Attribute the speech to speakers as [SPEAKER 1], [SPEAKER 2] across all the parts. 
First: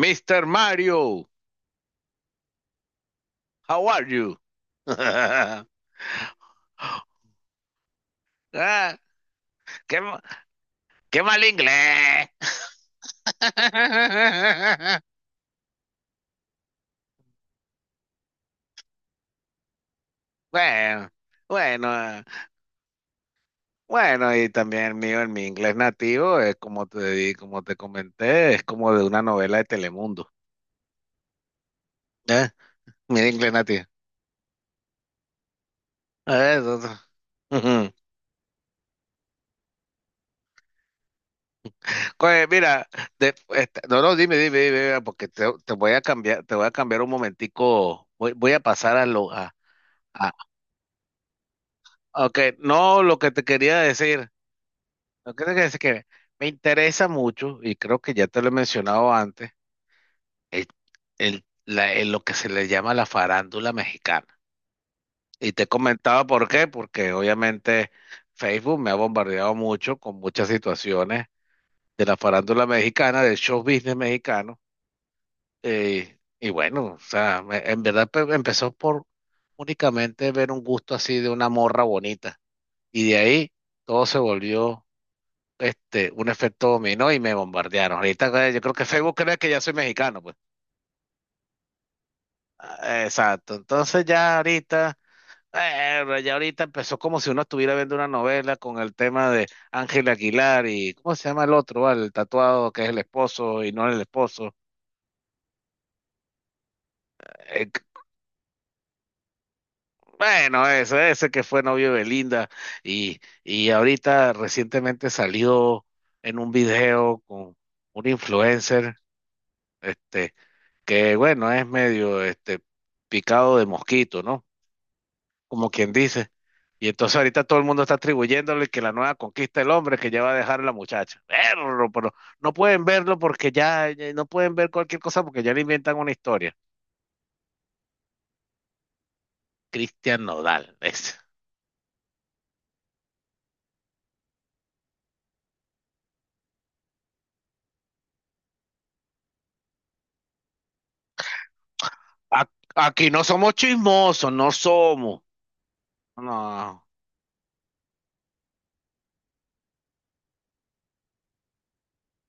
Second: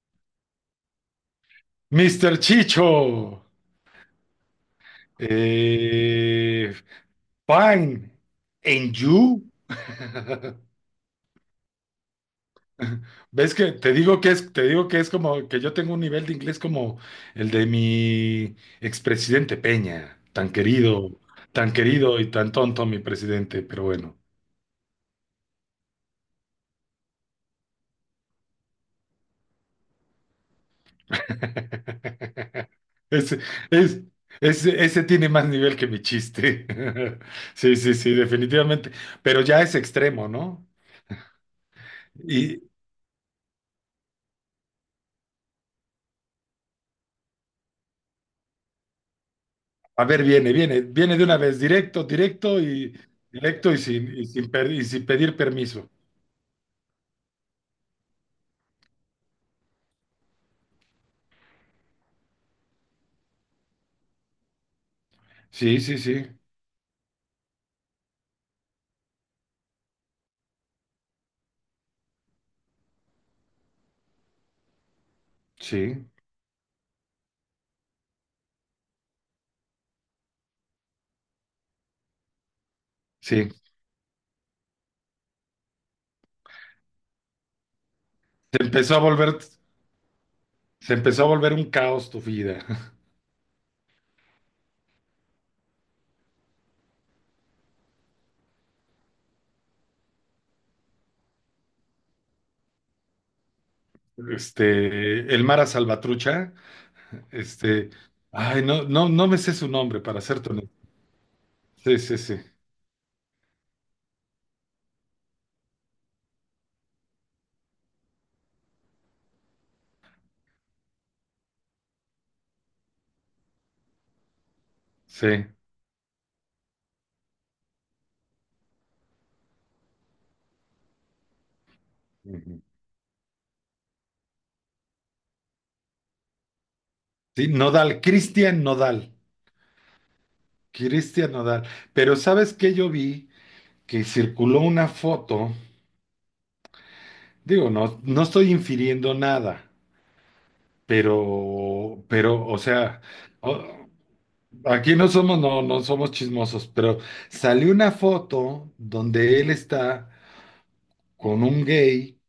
[SPEAKER 1] Mr. Mario,
[SPEAKER 2] Mr. Chicho.
[SPEAKER 1] how are you?
[SPEAKER 2] eh, Fine,
[SPEAKER 1] Ah,
[SPEAKER 2] and you.
[SPEAKER 1] qué, qué mal inglés.
[SPEAKER 2] ¿Ves que te digo que es, te digo que es como que yo tengo un nivel de inglés como el de mi expresidente Peña,
[SPEAKER 1] Bueno,
[SPEAKER 2] tan
[SPEAKER 1] bueno,
[SPEAKER 2] querido
[SPEAKER 1] eh,
[SPEAKER 2] y tan tonto mi presidente, pero bueno.
[SPEAKER 1] bueno, y también el mío, el mi inglés nativo, es como te di, como te comenté, es como de una novela de Telemundo. ¿Eh? Mi
[SPEAKER 2] Ese,
[SPEAKER 1] inglés nativo.
[SPEAKER 2] es- ese, ese tiene más nivel que mi
[SPEAKER 1] Eh,
[SPEAKER 2] chiste.
[SPEAKER 1] eso, eso.
[SPEAKER 2] Sí,
[SPEAKER 1] Ujú.
[SPEAKER 2] sí, sí, definitivamente. Pero ya es extremo, ¿no?
[SPEAKER 1] Oye,
[SPEAKER 2] Y
[SPEAKER 1] mira, de- este, no, no, dime, porque te voy a cambiar, te voy a cambiar un momentico, voy a pasar a lo,
[SPEAKER 2] a ver,
[SPEAKER 1] a,
[SPEAKER 2] viene, viene, viene de una vez, directo,
[SPEAKER 1] Ok,
[SPEAKER 2] directo y
[SPEAKER 1] no, lo que te
[SPEAKER 2] directo
[SPEAKER 1] quería decir,
[SPEAKER 2] y sin
[SPEAKER 1] lo
[SPEAKER 2] pedir
[SPEAKER 1] que te quería decir
[SPEAKER 2] permiso.
[SPEAKER 1] que me interesa mucho, y creo que ya te lo he mencionado antes, el, lo que se le llama la farándula mexicana. Y te
[SPEAKER 2] Sí, sí,
[SPEAKER 1] comentaba
[SPEAKER 2] sí,
[SPEAKER 1] por qué, porque obviamente Facebook me ha bombardeado mucho con muchas situaciones de la farándula mexicana, del show business mexicano.
[SPEAKER 2] sí,
[SPEAKER 1] Y bueno, o sea, en verdad empezó por únicamente ver un gusto así de una morra bonita. Y de
[SPEAKER 2] sí.
[SPEAKER 1] ahí todo se volvió un efecto dominó y me bombardearon. Ahorita yo
[SPEAKER 2] Se
[SPEAKER 1] creo que
[SPEAKER 2] empezó a
[SPEAKER 1] Facebook
[SPEAKER 2] volver,
[SPEAKER 1] cree que ya soy mexicano, pues.
[SPEAKER 2] se empezó a volver un caos tu vida.
[SPEAKER 1] Ah, exacto. Entonces ya ahorita empezó como si uno estuviera viendo una novela con el tema de Ángel Aguilar. ¿Y cómo se llama el otro? ¿Vale? El tatuado que es el esposo y no el esposo.
[SPEAKER 2] Este, el Mara Salvatrucha,
[SPEAKER 1] Eh, c-
[SPEAKER 2] este, ay, no, no, no me sé su nombre, para ser
[SPEAKER 1] bueno,
[SPEAKER 2] honesto.
[SPEAKER 1] ese que fue novio
[SPEAKER 2] Sí,
[SPEAKER 1] de
[SPEAKER 2] sí, sí,
[SPEAKER 1] Belinda y ahorita recientemente salió en un video con un influencer. Este, que bueno, es medio picado de mosquito, ¿no?
[SPEAKER 2] sí.
[SPEAKER 1] Como quien dice. Y entonces ahorita todo el mundo está atribuyéndole que la nueva conquista del hombre que ya va a dejar a la muchacha. Perro, pero no
[SPEAKER 2] Ujú.
[SPEAKER 1] pueden verlo porque ya no pueden ver cualquier cosa porque ya le inventan una historia.
[SPEAKER 2] Sí, Nodal, Cristian Nodal,
[SPEAKER 1] Cristian Nodal, ese.
[SPEAKER 2] Cristian Nodal. Pero ¿sabes qué yo vi? Que circuló una foto. Digo, no, no estoy infiriendo nada, pero,
[SPEAKER 1] A-
[SPEAKER 2] o sea,
[SPEAKER 1] Aquí no somos
[SPEAKER 2] o-
[SPEAKER 1] chismosos, no
[SPEAKER 2] aquí no
[SPEAKER 1] somos.
[SPEAKER 2] somos, no somos chismosos,
[SPEAKER 1] No.
[SPEAKER 2] pero salió una foto donde él está con un gay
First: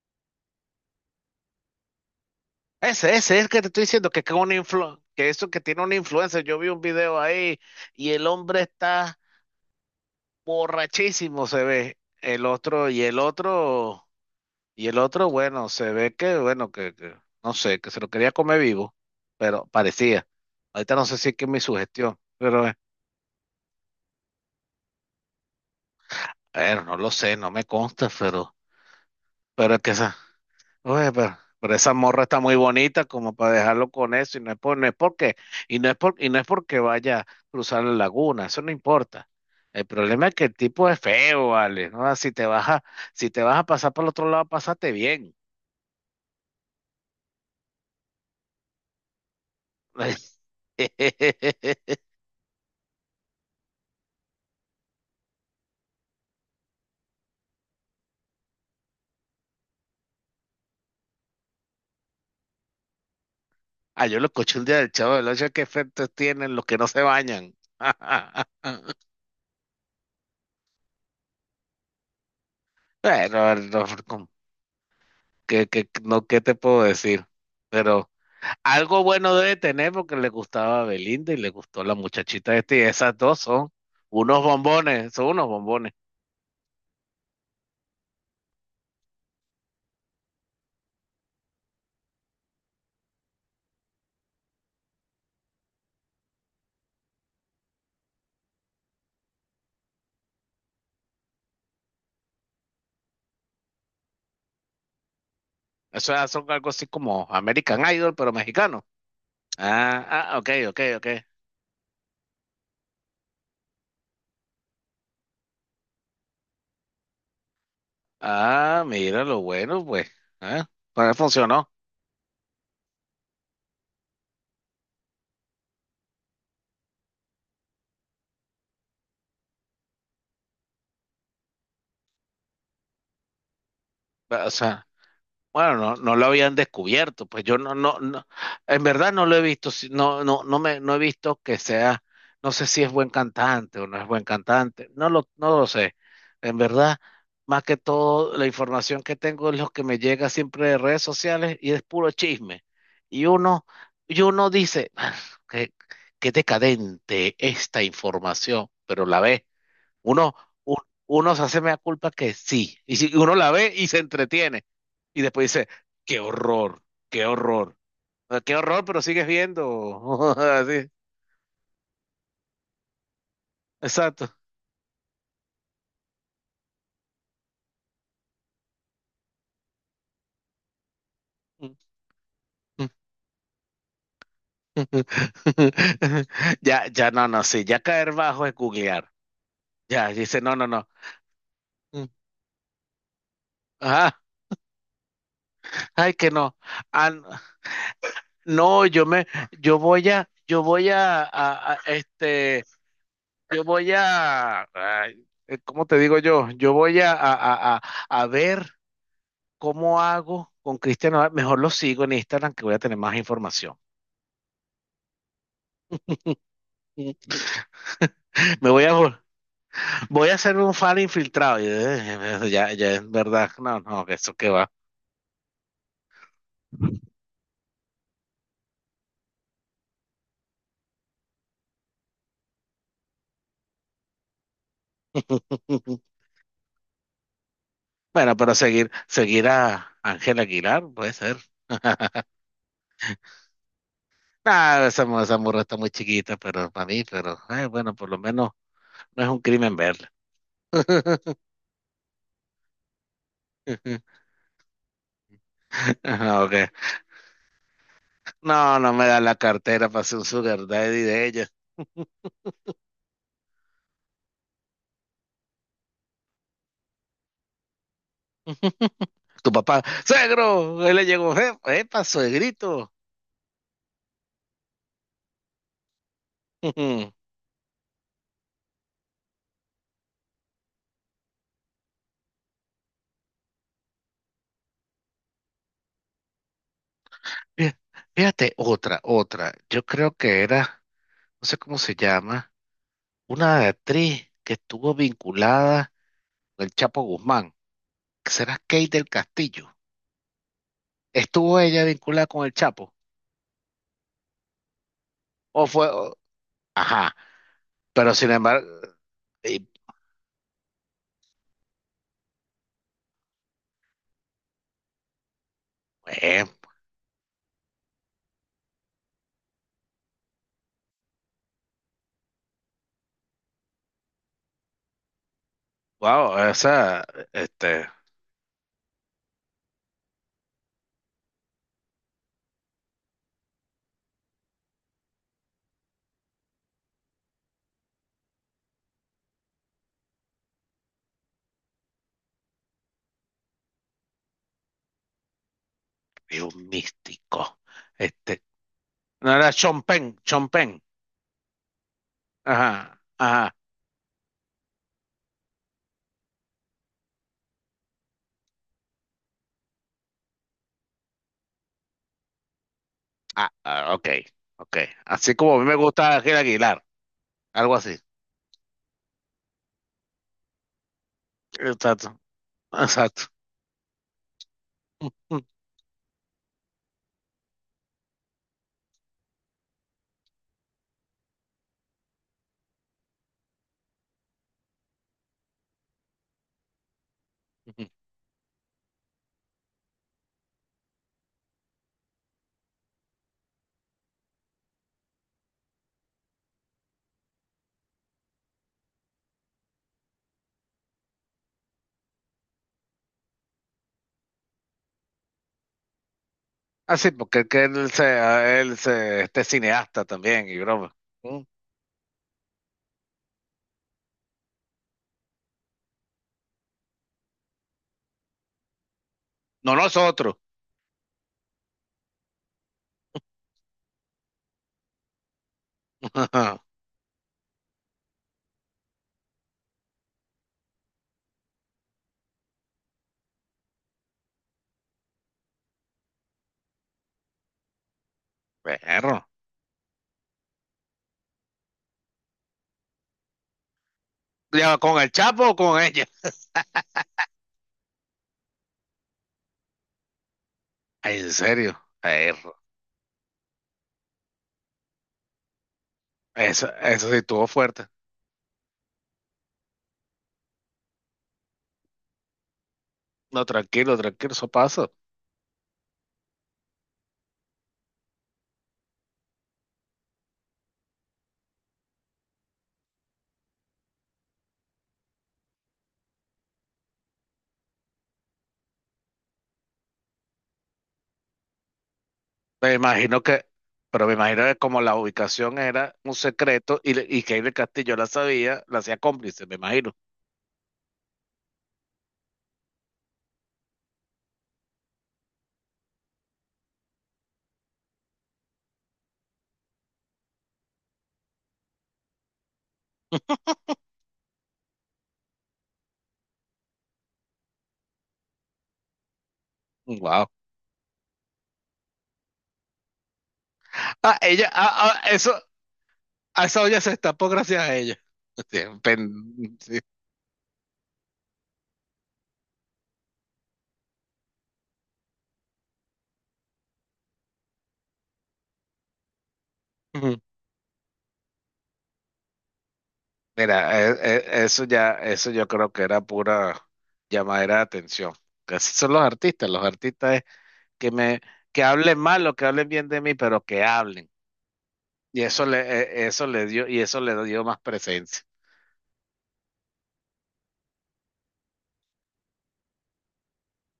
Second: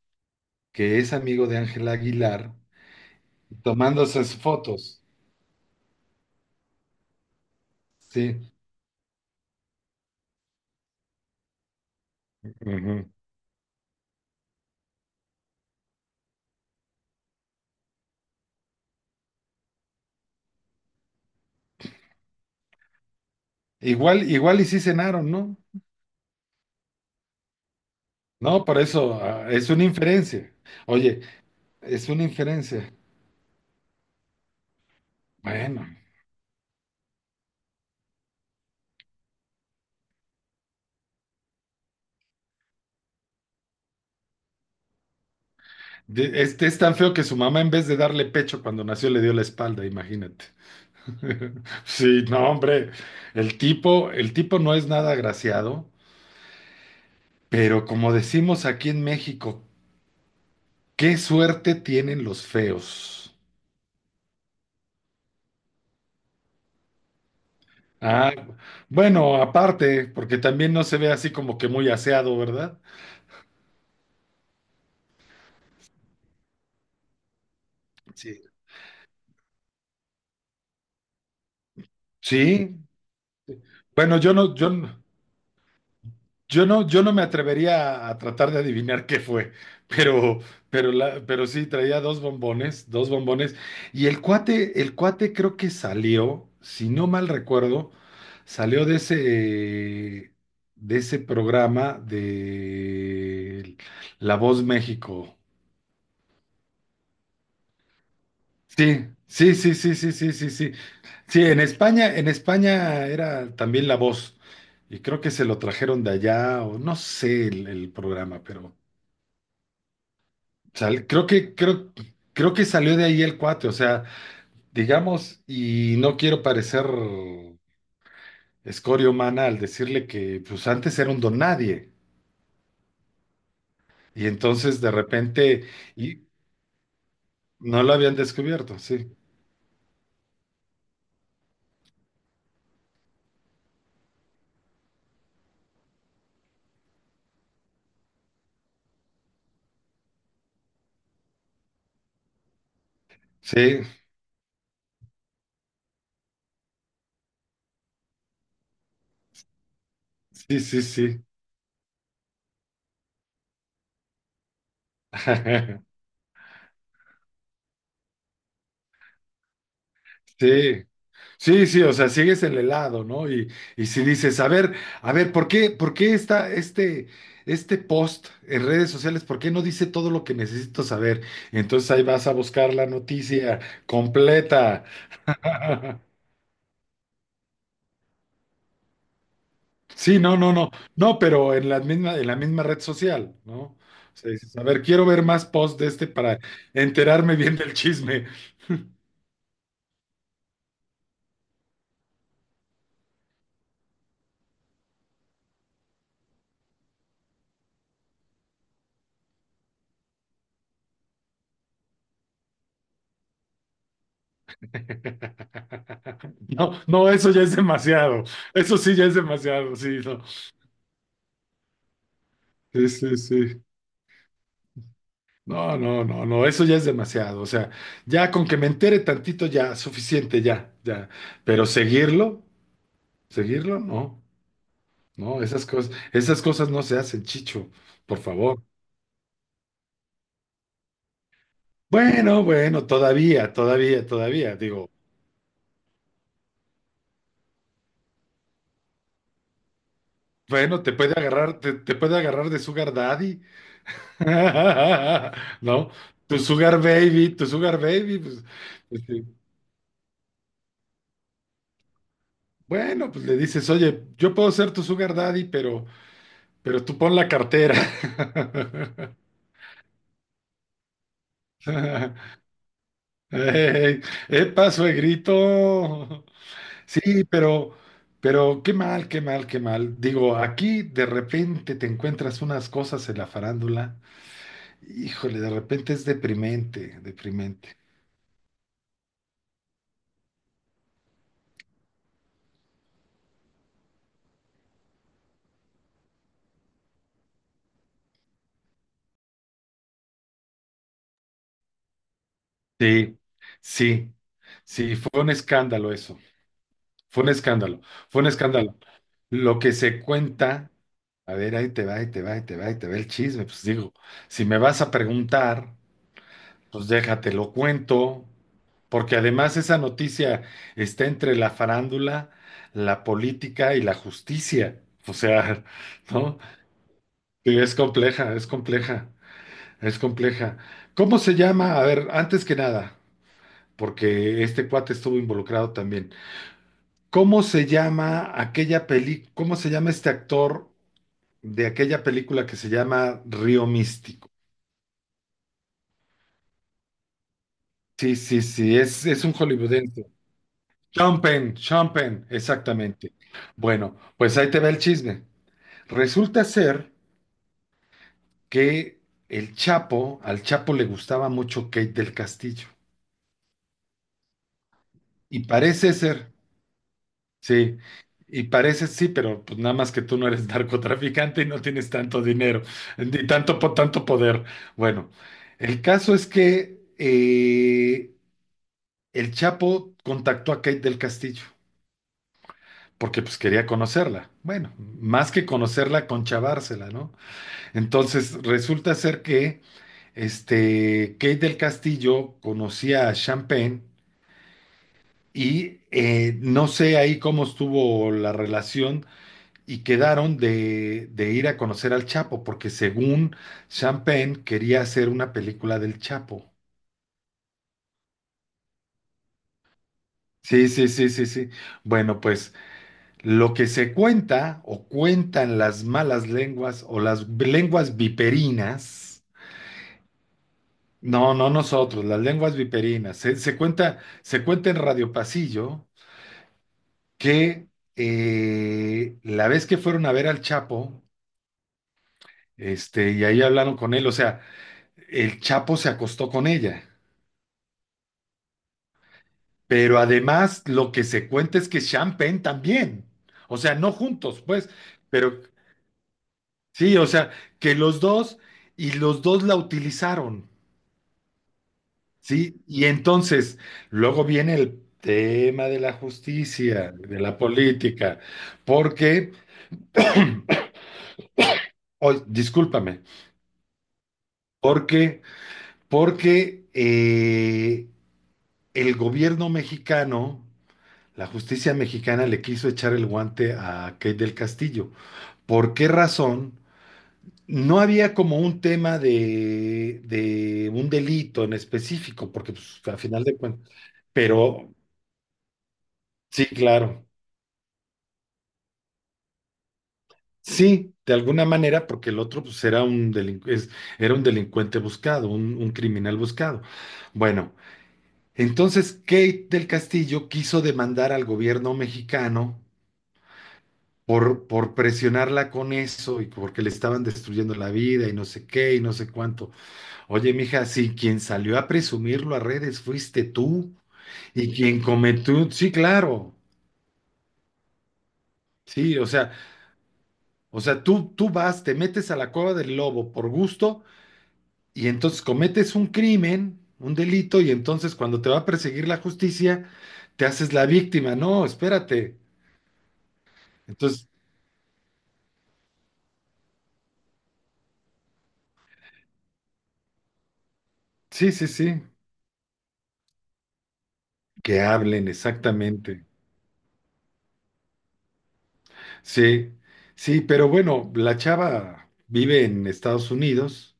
[SPEAKER 2] que es amigo de Ángela Aguilar
[SPEAKER 1] Ese es el que te estoy diciendo
[SPEAKER 2] tomándose sus
[SPEAKER 1] un
[SPEAKER 2] fotos,
[SPEAKER 1] que eso que tiene una influencia. Yo vi un video ahí y el
[SPEAKER 2] sí.
[SPEAKER 1] hombre está borrachísimo, se ve el otro y
[SPEAKER 2] Ujú.
[SPEAKER 1] el otro y el otro, bueno, se ve que, no sé, que se lo quería comer vivo, pero parecía. Ahorita no sé si es que es mi sugestión, pero
[SPEAKER 2] Igual, igual y sí cenaron, ¿no?
[SPEAKER 1] bueno, no lo sé, no me consta,
[SPEAKER 2] No, por eso, ah, es
[SPEAKER 1] pero es
[SPEAKER 2] una
[SPEAKER 1] que esa,
[SPEAKER 2] inferencia.
[SPEAKER 1] oye,
[SPEAKER 2] Oye,
[SPEAKER 1] pero esa
[SPEAKER 2] es
[SPEAKER 1] morra
[SPEAKER 2] una
[SPEAKER 1] está muy
[SPEAKER 2] inferencia.
[SPEAKER 1] bonita como para dejarlo con eso, y no es por, no es porque, y
[SPEAKER 2] Bueno.
[SPEAKER 1] no es por, y no es porque vaya a cruzar la laguna, eso no importa. El problema es que el tipo es feo, vale, ¿no? Si te vas a, si te vas a pasar por el otro lado, pásate bien.
[SPEAKER 2] Este es tan feo que su mamá, en vez de darle pecho cuando nació, le dio la espalda, imagínate. Sí, no, hombre. El tipo no es nada agraciado, pero como decimos aquí en México, qué suerte tienen los feos.
[SPEAKER 1] Ah, yo los cochuldes del Chavo del Ocho, ¿qué efectos tienen los que no se bañan?
[SPEAKER 2] Ah, bueno, aparte, porque también no se ve así como que muy aseado, ¿verdad?
[SPEAKER 1] Bueno, no, ¿qué, no, qué te puedo decir? Pero
[SPEAKER 2] Sí.
[SPEAKER 1] algo bueno debe tener porque le gustaba a Belinda y le gustó la muchachita esta,
[SPEAKER 2] Sí.
[SPEAKER 1] y esas dos son
[SPEAKER 2] Bueno, yo
[SPEAKER 1] unos
[SPEAKER 2] no, yo no.
[SPEAKER 1] bombones, son unos bombones.
[SPEAKER 2] Yo no, yo no me atrevería a tratar de adivinar qué fue, pero, pero sí, traía dos bombones, dos bombones. Y el cuate creo que salió, si no mal recuerdo, salió de ese programa de La Voz México.
[SPEAKER 1] Eso ya son algo así como American Idol, pero mexicano.
[SPEAKER 2] Sí, sí, sí, sí,
[SPEAKER 1] Ah,
[SPEAKER 2] sí, sí,
[SPEAKER 1] ah,
[SPEAKER 2] sí,
[SPEAKER 1] ok,
[SPEAKER 2] sí.
[SPEAKER 1] ok, ok.
[SPEAKER 2] Sí, en España era también La Voz. Y creo que se lo trajeron de allá, o no sé el programa, pero.
[SPEAKER 1] Ah, mira lo bueno, pues. Ah, pues
[SPEAKER 2] Creo que,
[SPEAKER 1] funcionó.
[SPEAKER 2] creo, creo que salió de ahí el cuate, o sea, digamos, y no quiero parecer escoria humana al decirle que pues antes era un don nadie, y
[SPEAKER 1] O
[SPEAKER 2] entonces
[SPEAKER 1] sea.
[SPEAKER 2] de repente,
[SPEAKER 1] Bueno, no, no
[SPEAKER 2] y
[SPEAKER 1] lo habían descubierto, pues yo no,
[SPEAKER 2] no lo
[SPEAKER 1] no,
[SPEAKER 2] habían
[SPEAKER 1] no,
[SPEAKER 2] descubierto,
[SPEAKER 1] en
[SPEAKER 2] sí,
[SPEAKER 1] verdad no lo he visto, no, no, no he visto que sea, no sé si es buen cantante o no es buen cantante, no lo sé. En verdad, más que todo, la información que tengo es lo que me llega siempre de redes sociales y es puro chisme. Y uno,
[SPEAKER 2] sí,
[SPEAKER 1] y uno dice, "Ah, qué, qué decadente esta información", pero la ves uno,
[SPEAKER 2] sí,
[SPEAKER 1] un-
[SPEAKER 2] sí, sí,
[SPEAKER 1] uno se hace mea culpa que sí. Y si uno la ve y se entretiene. Y después dice, qué horror, qué horror. Ah, qué horror, pero sigues viendo.
[SPEAKER 2] sí.
[SPEAKER 1] Así,
[SPEAKER 2] Sí, sí, o sea, sigues en el helado, ¿no? Y si
[SPEAKER 1] exacto.
[SPEAKER 2] dices, a ver, por qué está este, este post en redes sociales? ¿Por qué no dice todo lo que necesito saber? Entonces ahí vas a buscar la noticia completa.
[SPEAKER 1] Ya, ya, no, no, sí. Ya caer bajo es googlear. Ya,
[SPEAKER 2] Sí, no,
[SPEAKER 1] dice,
[SPEAKER 2] no,
[SPEAKER 1] no, no,
[SPEAKER 2] no,
[SPEAKER 1] no.
[SPEAKER 2] no, pero
[SPEAKER 1] Mm.
[SPEAKER 2] en la misma red social, ¿no? O
[SPEAKER 1] Ajá.
[SPEAKER 2] sea, dices, a ver, quiero ver más posts de este
[SPEAKER 1] Ay, que
[SPEAKER 2] para
[SPEAKER 1] no. Ah,
[SPEAKER 2] enterarme bien del chisme.
[SPEAKER 1] no, yo voy a, yo voy a, yo voy a, ay, ¿cómo te digo yo? Yo voy a, a ver cómo hago con Cristian Nodal. Mejor lo sigo en Instagram que voy a tener más información.
[SPEAKER 2] No, no, eso ya es demasiado.
[SPEAKER 1] Me
[SPEAKER 2] Eso
[SPEAKER 1] voy a,
[SPEAKER 2] sí ya es demasiado, sí, no.
[SPEAKER 1] voy a hacer un fan infiltrado. Y, ya,
[SPEAKER 2] Sí,
[SPEAKER 1] ya es
[SPEAKER 2] sí,
[SPEAKER 1] verdad.
[SPEAKER 2] sí.
[SPEAKER 1] No, no, que eso que va.
[SPEAKER 2] No, no, no, no, eso ya es demasiado. O sea, ya con que me entere tantito, ya, suficiente, ya, ya. Pero seguirlo, seguirlo, no, no, esas cosas no se hacen, Chicho, por
[SPEAKER 1] Bueno, pero
[SPEAKER 2] favor.
[SPEAKER 1] seguir a Ángel Aguilar, puede ser.
[SPEAKER 2] Bueno, bueno, todavía, todavía, todavía,
[SPEAKER 1] Ah,
[SPEAKER 2] digo,
[SPEAKER 1] esa, esa morra está muy chiquita, pero para mí, pero bueno, por lo menos no es un crimen verla.
[SPEAKER 2] bueno, te puede agarrar, te puede agarrar de Sugar Daddy, ¿no?
[SPEAKER 1] Ah, ok.
[SPEAKER 2] Tu Sugar Baby, pues,
[SPEAKER 1] No, no me da
[SPEAKER 2] este,
[SPEAKER 1] la cartera para ser un sugar daddy de ella.
[SPEAKER 2] bueno, pues le dices, oye, yo puedo ser tu Sugar Daddy, pero. Pero tú pon la cartera.
[SPEAKER 1] Tu papá, suegro, él le llegó, epa, suegrito."
[SPEAKER 2] Ey, ¡Epa, suegrito! Sí, pero qué mal, qué mal, qué mal. Digo, aquí de repente te encuentras unas cosas en la farándula. Híjole, de repente es deprimente,
[SPEAKER 1] Fí-
[SPEAKER 2] deprimente.
[SPEAKER 1] Fíjate, otra, otra. Yo creo que era, no sé cómo se llama, una actriz que estuvo vinculada con el Chapo Guzmán. ¿Será Kate del Castillo? ¿Estuvo ella vinculada con el Chapo?
[SPEAKER 2] Sí, sí, sí, fue un
[SPEAKER 1] ¿O fue?
[SPEAKER 2] escándalo eso.
[SPEAKER 1] Ajá,
[SPEAKER 2] Fue un escándalo,
[SPEAKER 1] pero
[SPEAKER 2] fue un
[SPEAKER 1] sin embargo,
[SPEAKER 2] escándalo. Lo
[SPEAKER 1] y,
[SPEAKER 2] que se cuenta, a ver, ahí te va, ahí te va, ahí te va, ahí te va el chisme. Pues digo, si me vas a preguntar.
[SPEAKER 1] eh,
[SPEAKER 2] Pues déjate, lo cuento, porque además esa noticia está entre la farándula, la política y la justicia. O sea,
[SPEAKER 1] wow,
[SPEAKER 2] ¿no?
[SPEAKER 1] esa,
[SPEAKER 2] Sí, es
[SPEAKER 1] este,
[SPEAKER 2] compleja, es compleja, es compleja. ¿Cómo se llama? A ver, antes que nada, porque este cuate estuvo involucrado también. ¿Cómo se llama aquella peli, cómo se llama este actor de aquella película que se llama Río Místico?
[SPEAKER 1] es un místico.
[SPEAKER 2] Sí, sí,
[SPEAKER 1] Este,
[SPEAKER 2] sí, es
[SPEAKER 1] no
[SPEAKER 2] un
[SPEAKER 1] era
[SPEAKER 2] hollywoodense.
[SPEAKER 1] Chompen, Chompen.
[SPEAKER 2] Sean Penn,
[SPEAKER 1] Ajá,
[SPEAKER 2] exactamente.
[SPEAKER 1] ajá.
[SPEAKER 2] Bueno, pues ahí te va el chisme. Resulta ser que el Chapo, al Chapo le gustaba mucho Kate del Castillo.
[SPEAKER 1] Ah, ah, ok, ok. Así
[SPEAKER 2] Y
[SPEAKER 1] como a mí me
[SPEAKER 2] parece
[SPEAKER 1] gusta
[SPEAKER 2] ser,
[SPEAKER 1] Ángel Aguilar, algo
[SPEAKER 2] sí,
[SPEAKER 1] así.
[SPEAKER 2] y parece sí, pero pues nada más que tú no eres narcotraficante y no tienes
[SPEAKER 1] Exacto,
[SPEAKER 2] tanto dinero,
[SPEAKER 1] exacto.
[SPEAKER 2] ni tanto poder. Bueno,
[SPEAKER 1] Ujú,
[SPEAKER 2] el caso es que el Chapo contactó a Kate del Castillo, porque pues quería conocerla. Bueno, más que conocerla, conchavársela, ¿no?
[SPEAKER 1] ujú.
[SPEAKER 2] Entonces, resulta ser que este, Kate del Castillo conocía a Champagne y no sé ahí cómo estuvo la relación y quedaron de ir a conocer al Chapo, porque según Champagne quería hacer una película del Chapo.
[SPEAKER 1] Ah sí, porque que él se, a él se, este cineasta también y
[SPEAKER 2] Sí, sí,
[SPEAKER 1] broma.
[SPEAKER 2] sí, sí,
[SPEAKER 1] Mm.
[SPEAKER 2] sí. Bueno, pues lo que se cuenta o cuentan las malas lenguas o las lenguas viperinas.
[SPEAKER 1] No nosotros.
[SPEAKER 2] No, no nosotros, las lenguas viperinas. Se, se cuenta en Radio Pasillo que la vez que fueron a ver al Chapo, este, y ahí hablaron con él, o sea, el Chapo se acostó con ella.
[SPEAKER 1] Perro.
[SPEAKER 2] Pero además lo que se cuenta es que Sean Penn también. O sea, no juntos, pues,
[SPEAKER 1] ¿Ya con el
[SPEAKER 2] pero
[SPEAKER 1] Chapo o con ella?
[SPEAKER 2] sí, o sea, que los dos y los dos la utilizaron.
[SPEAKER 1] Ay, en serio. Perro.
[SPEAKER 2] Sí, y entonces luego viene el tema de la
[SPEAKER 1] Eso,
[SPEAKER 2] justicia,
[SPEAKER 1] eso sí
[SPEAKER 2] de la
[SPEAKER 1] estuvo fuerte.
[SPEAKER 2] política, porque, oy, discúlpame,
[SPEAKER 1] No, tranquilo, tranquilo, eso pasa.
[SPEAKER 2] porque, porque el gobierno mexicano, la justicia mexicana le quiso echar el guante a Kate del Castillo. ¿Por qué razón? No había como un tema de un delito en específico, porque
[SPEAKER 1] Me
[SPEAKER 2] pues, a
[SPEAKER 1] imagino
[SPEAKER 2] final de
[SPEAKER 1] que,
[SPEAKER 2] cuentas,
[SPEAKER 1] pero me imagino que
[SPEAKER 2] pero
[SPEAKER 1] como la ubicación era un
[SPEAKER 2] sí,
[SPEAKER 1] secreto y,
[SPEAKER 2] claro.
[SPEAKER 1] y que Iker Castillo la sabía, la hacía cómplice, me imagino.
[SPEAKER 2] Sí, de alguna manera, porque el otro pues, era un era un delincuente buscado, un criminal buscado. Bueno, entonces Kate del Castillo quiso demandar al gobierno mexicano por presionarla con eso y porque le estaban destruyendo la vida y no sé qué y no sé cuánto.
[SPEAKER 1] Wow.
[SPEAKER 2] Oye, mija, si quien salió a presumirlo a redes fuiste tú
[SPEAKER 1] Ah, ella,
[SPEAKER 2] y quien
[SPEAKER 1] ah, ah, eso,
[SPEAKER 2] cometió, sí, claro,
[SPEAKER 1] a esa olla se destapó gracias a ella. Sí,
[SPEAKER 2] sí,
[SPEAKER 1] sí.
[SPEAKER 2] o sea, tú vas, te metes a la cueva del lobo por gusto. Y entonces cometes un crimen, un delito, y entonces cuando te va a perseguir la justicia,
[SPEAKER 1] Ujú.
[SPEAKER 2] te haces la víctima. No, espérate.
[SPEAKER 1] Mira,
[SPEAKER 2] Entonces,
[SPEAKER 1] eso ya, eso yo creo que era pura llamadera de atención. Que así son los artistas es que me,
[SPEAKER 2] sí, sí,
[SPEAKER 1] que
[SPEAKER 2] sí,
[SPEAKER 1] hablen mal o que hablen bien de mí, pero que hablen.
[SPEAKER 2] que hablen
[SPEAKER 1] Y
[SPEAKER 2] exactamente.
[SPEAKER 1] eso le dio, y eso le dio más presencia.
[SPEAKER 2] Sí, sí, pero bueno, la chava vive en Estados Unidos,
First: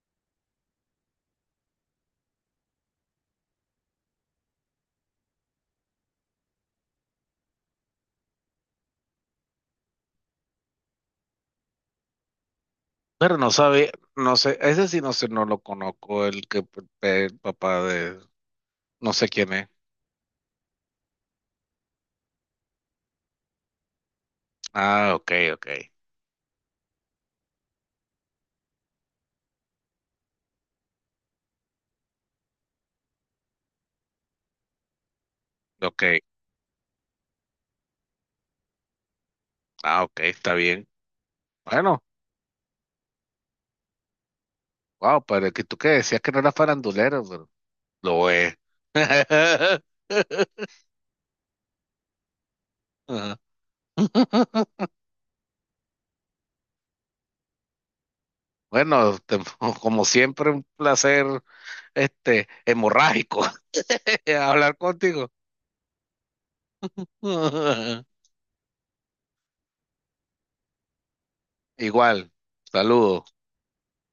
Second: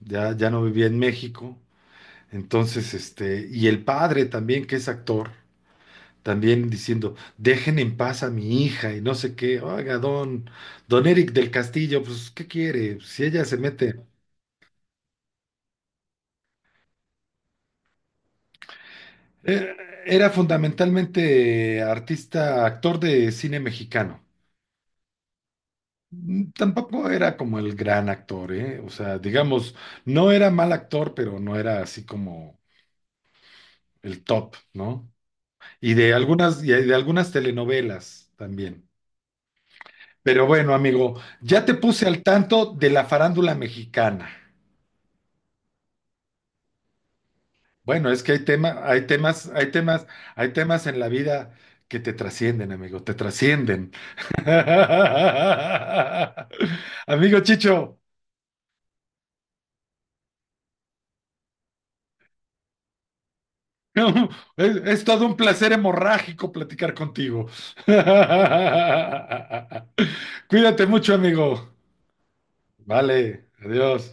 [SPEAKER 2] ya, ya no vivía en México. Entonces, este, y el padre también, que es actor, también diciendo, dejen en paz a mi hija y no sé qué. Oiga, don, don Eric del Castillo, pues, ¿qué quiere? Si
[SPEAKER 1] Pero
[SPEAKER 2] ella
[SPEAKER 1] no
[SPEAKER 2] se
[SPEAKER 1] sabe,
[SPEAKER 2] mete.
[SPEAKER 1] no sé, ese sí no sé, no lo conozco, el que el papá de, no sé quién es.
[SPEAKER 2] Eh, Era fundamentalmente artista, actor de cine mexicano.
[SPEAKER 1] Ah, ok, ok,
[SPEAKER 2] Mm, tampoco era como el gran actor, ¿eh? O sea, digamos, no era mal actor, pero no era así como el top, ¿no?
[SPEAKER 1] ok,
[SPEAKER 2] Y de algunas telenovelas también.
[SPEAKER 1] ah, ok,
[SPEAKER 2] Pero
[SPEAKER 1] está
[SPEAKER 2] bueno,
[SPEAKER 1] bien.
[SPEAKER 2] amigo, ya te
[SPEAKER 1] Bueno,
[SPEAKER 2] puse al tanto de la farándula mexicana.
[SPEAKER 1] wow, pero que tú que decías que no era farandulero, pero
[SPEAKER 2] Bueno, es
[SPEAKER 1] lo
[SPEAKER 2] que hay
[SPEAKER 1] es.
[SPEAKER 2] tema, hay temas, hay temas, hay temas en la vida que te trascienden, amigo, te
[SPEAKER 1] Ajá.
[SPEAKER 2] trascienden. Amigo Chicho,
[SPEAKER 1] Bueno, como siempre, un placer, este, hemorrágico, hablar
[SPEAKER 2] es todo
[SPEAKER 1] contigo.
[SPEAKER 2] un placer hemorrágico platicar contigo. Cuídate mucho, amigo.
[SPEAKER 1] Igual, saludos.
[SPEAKER 2] Vale, adiós.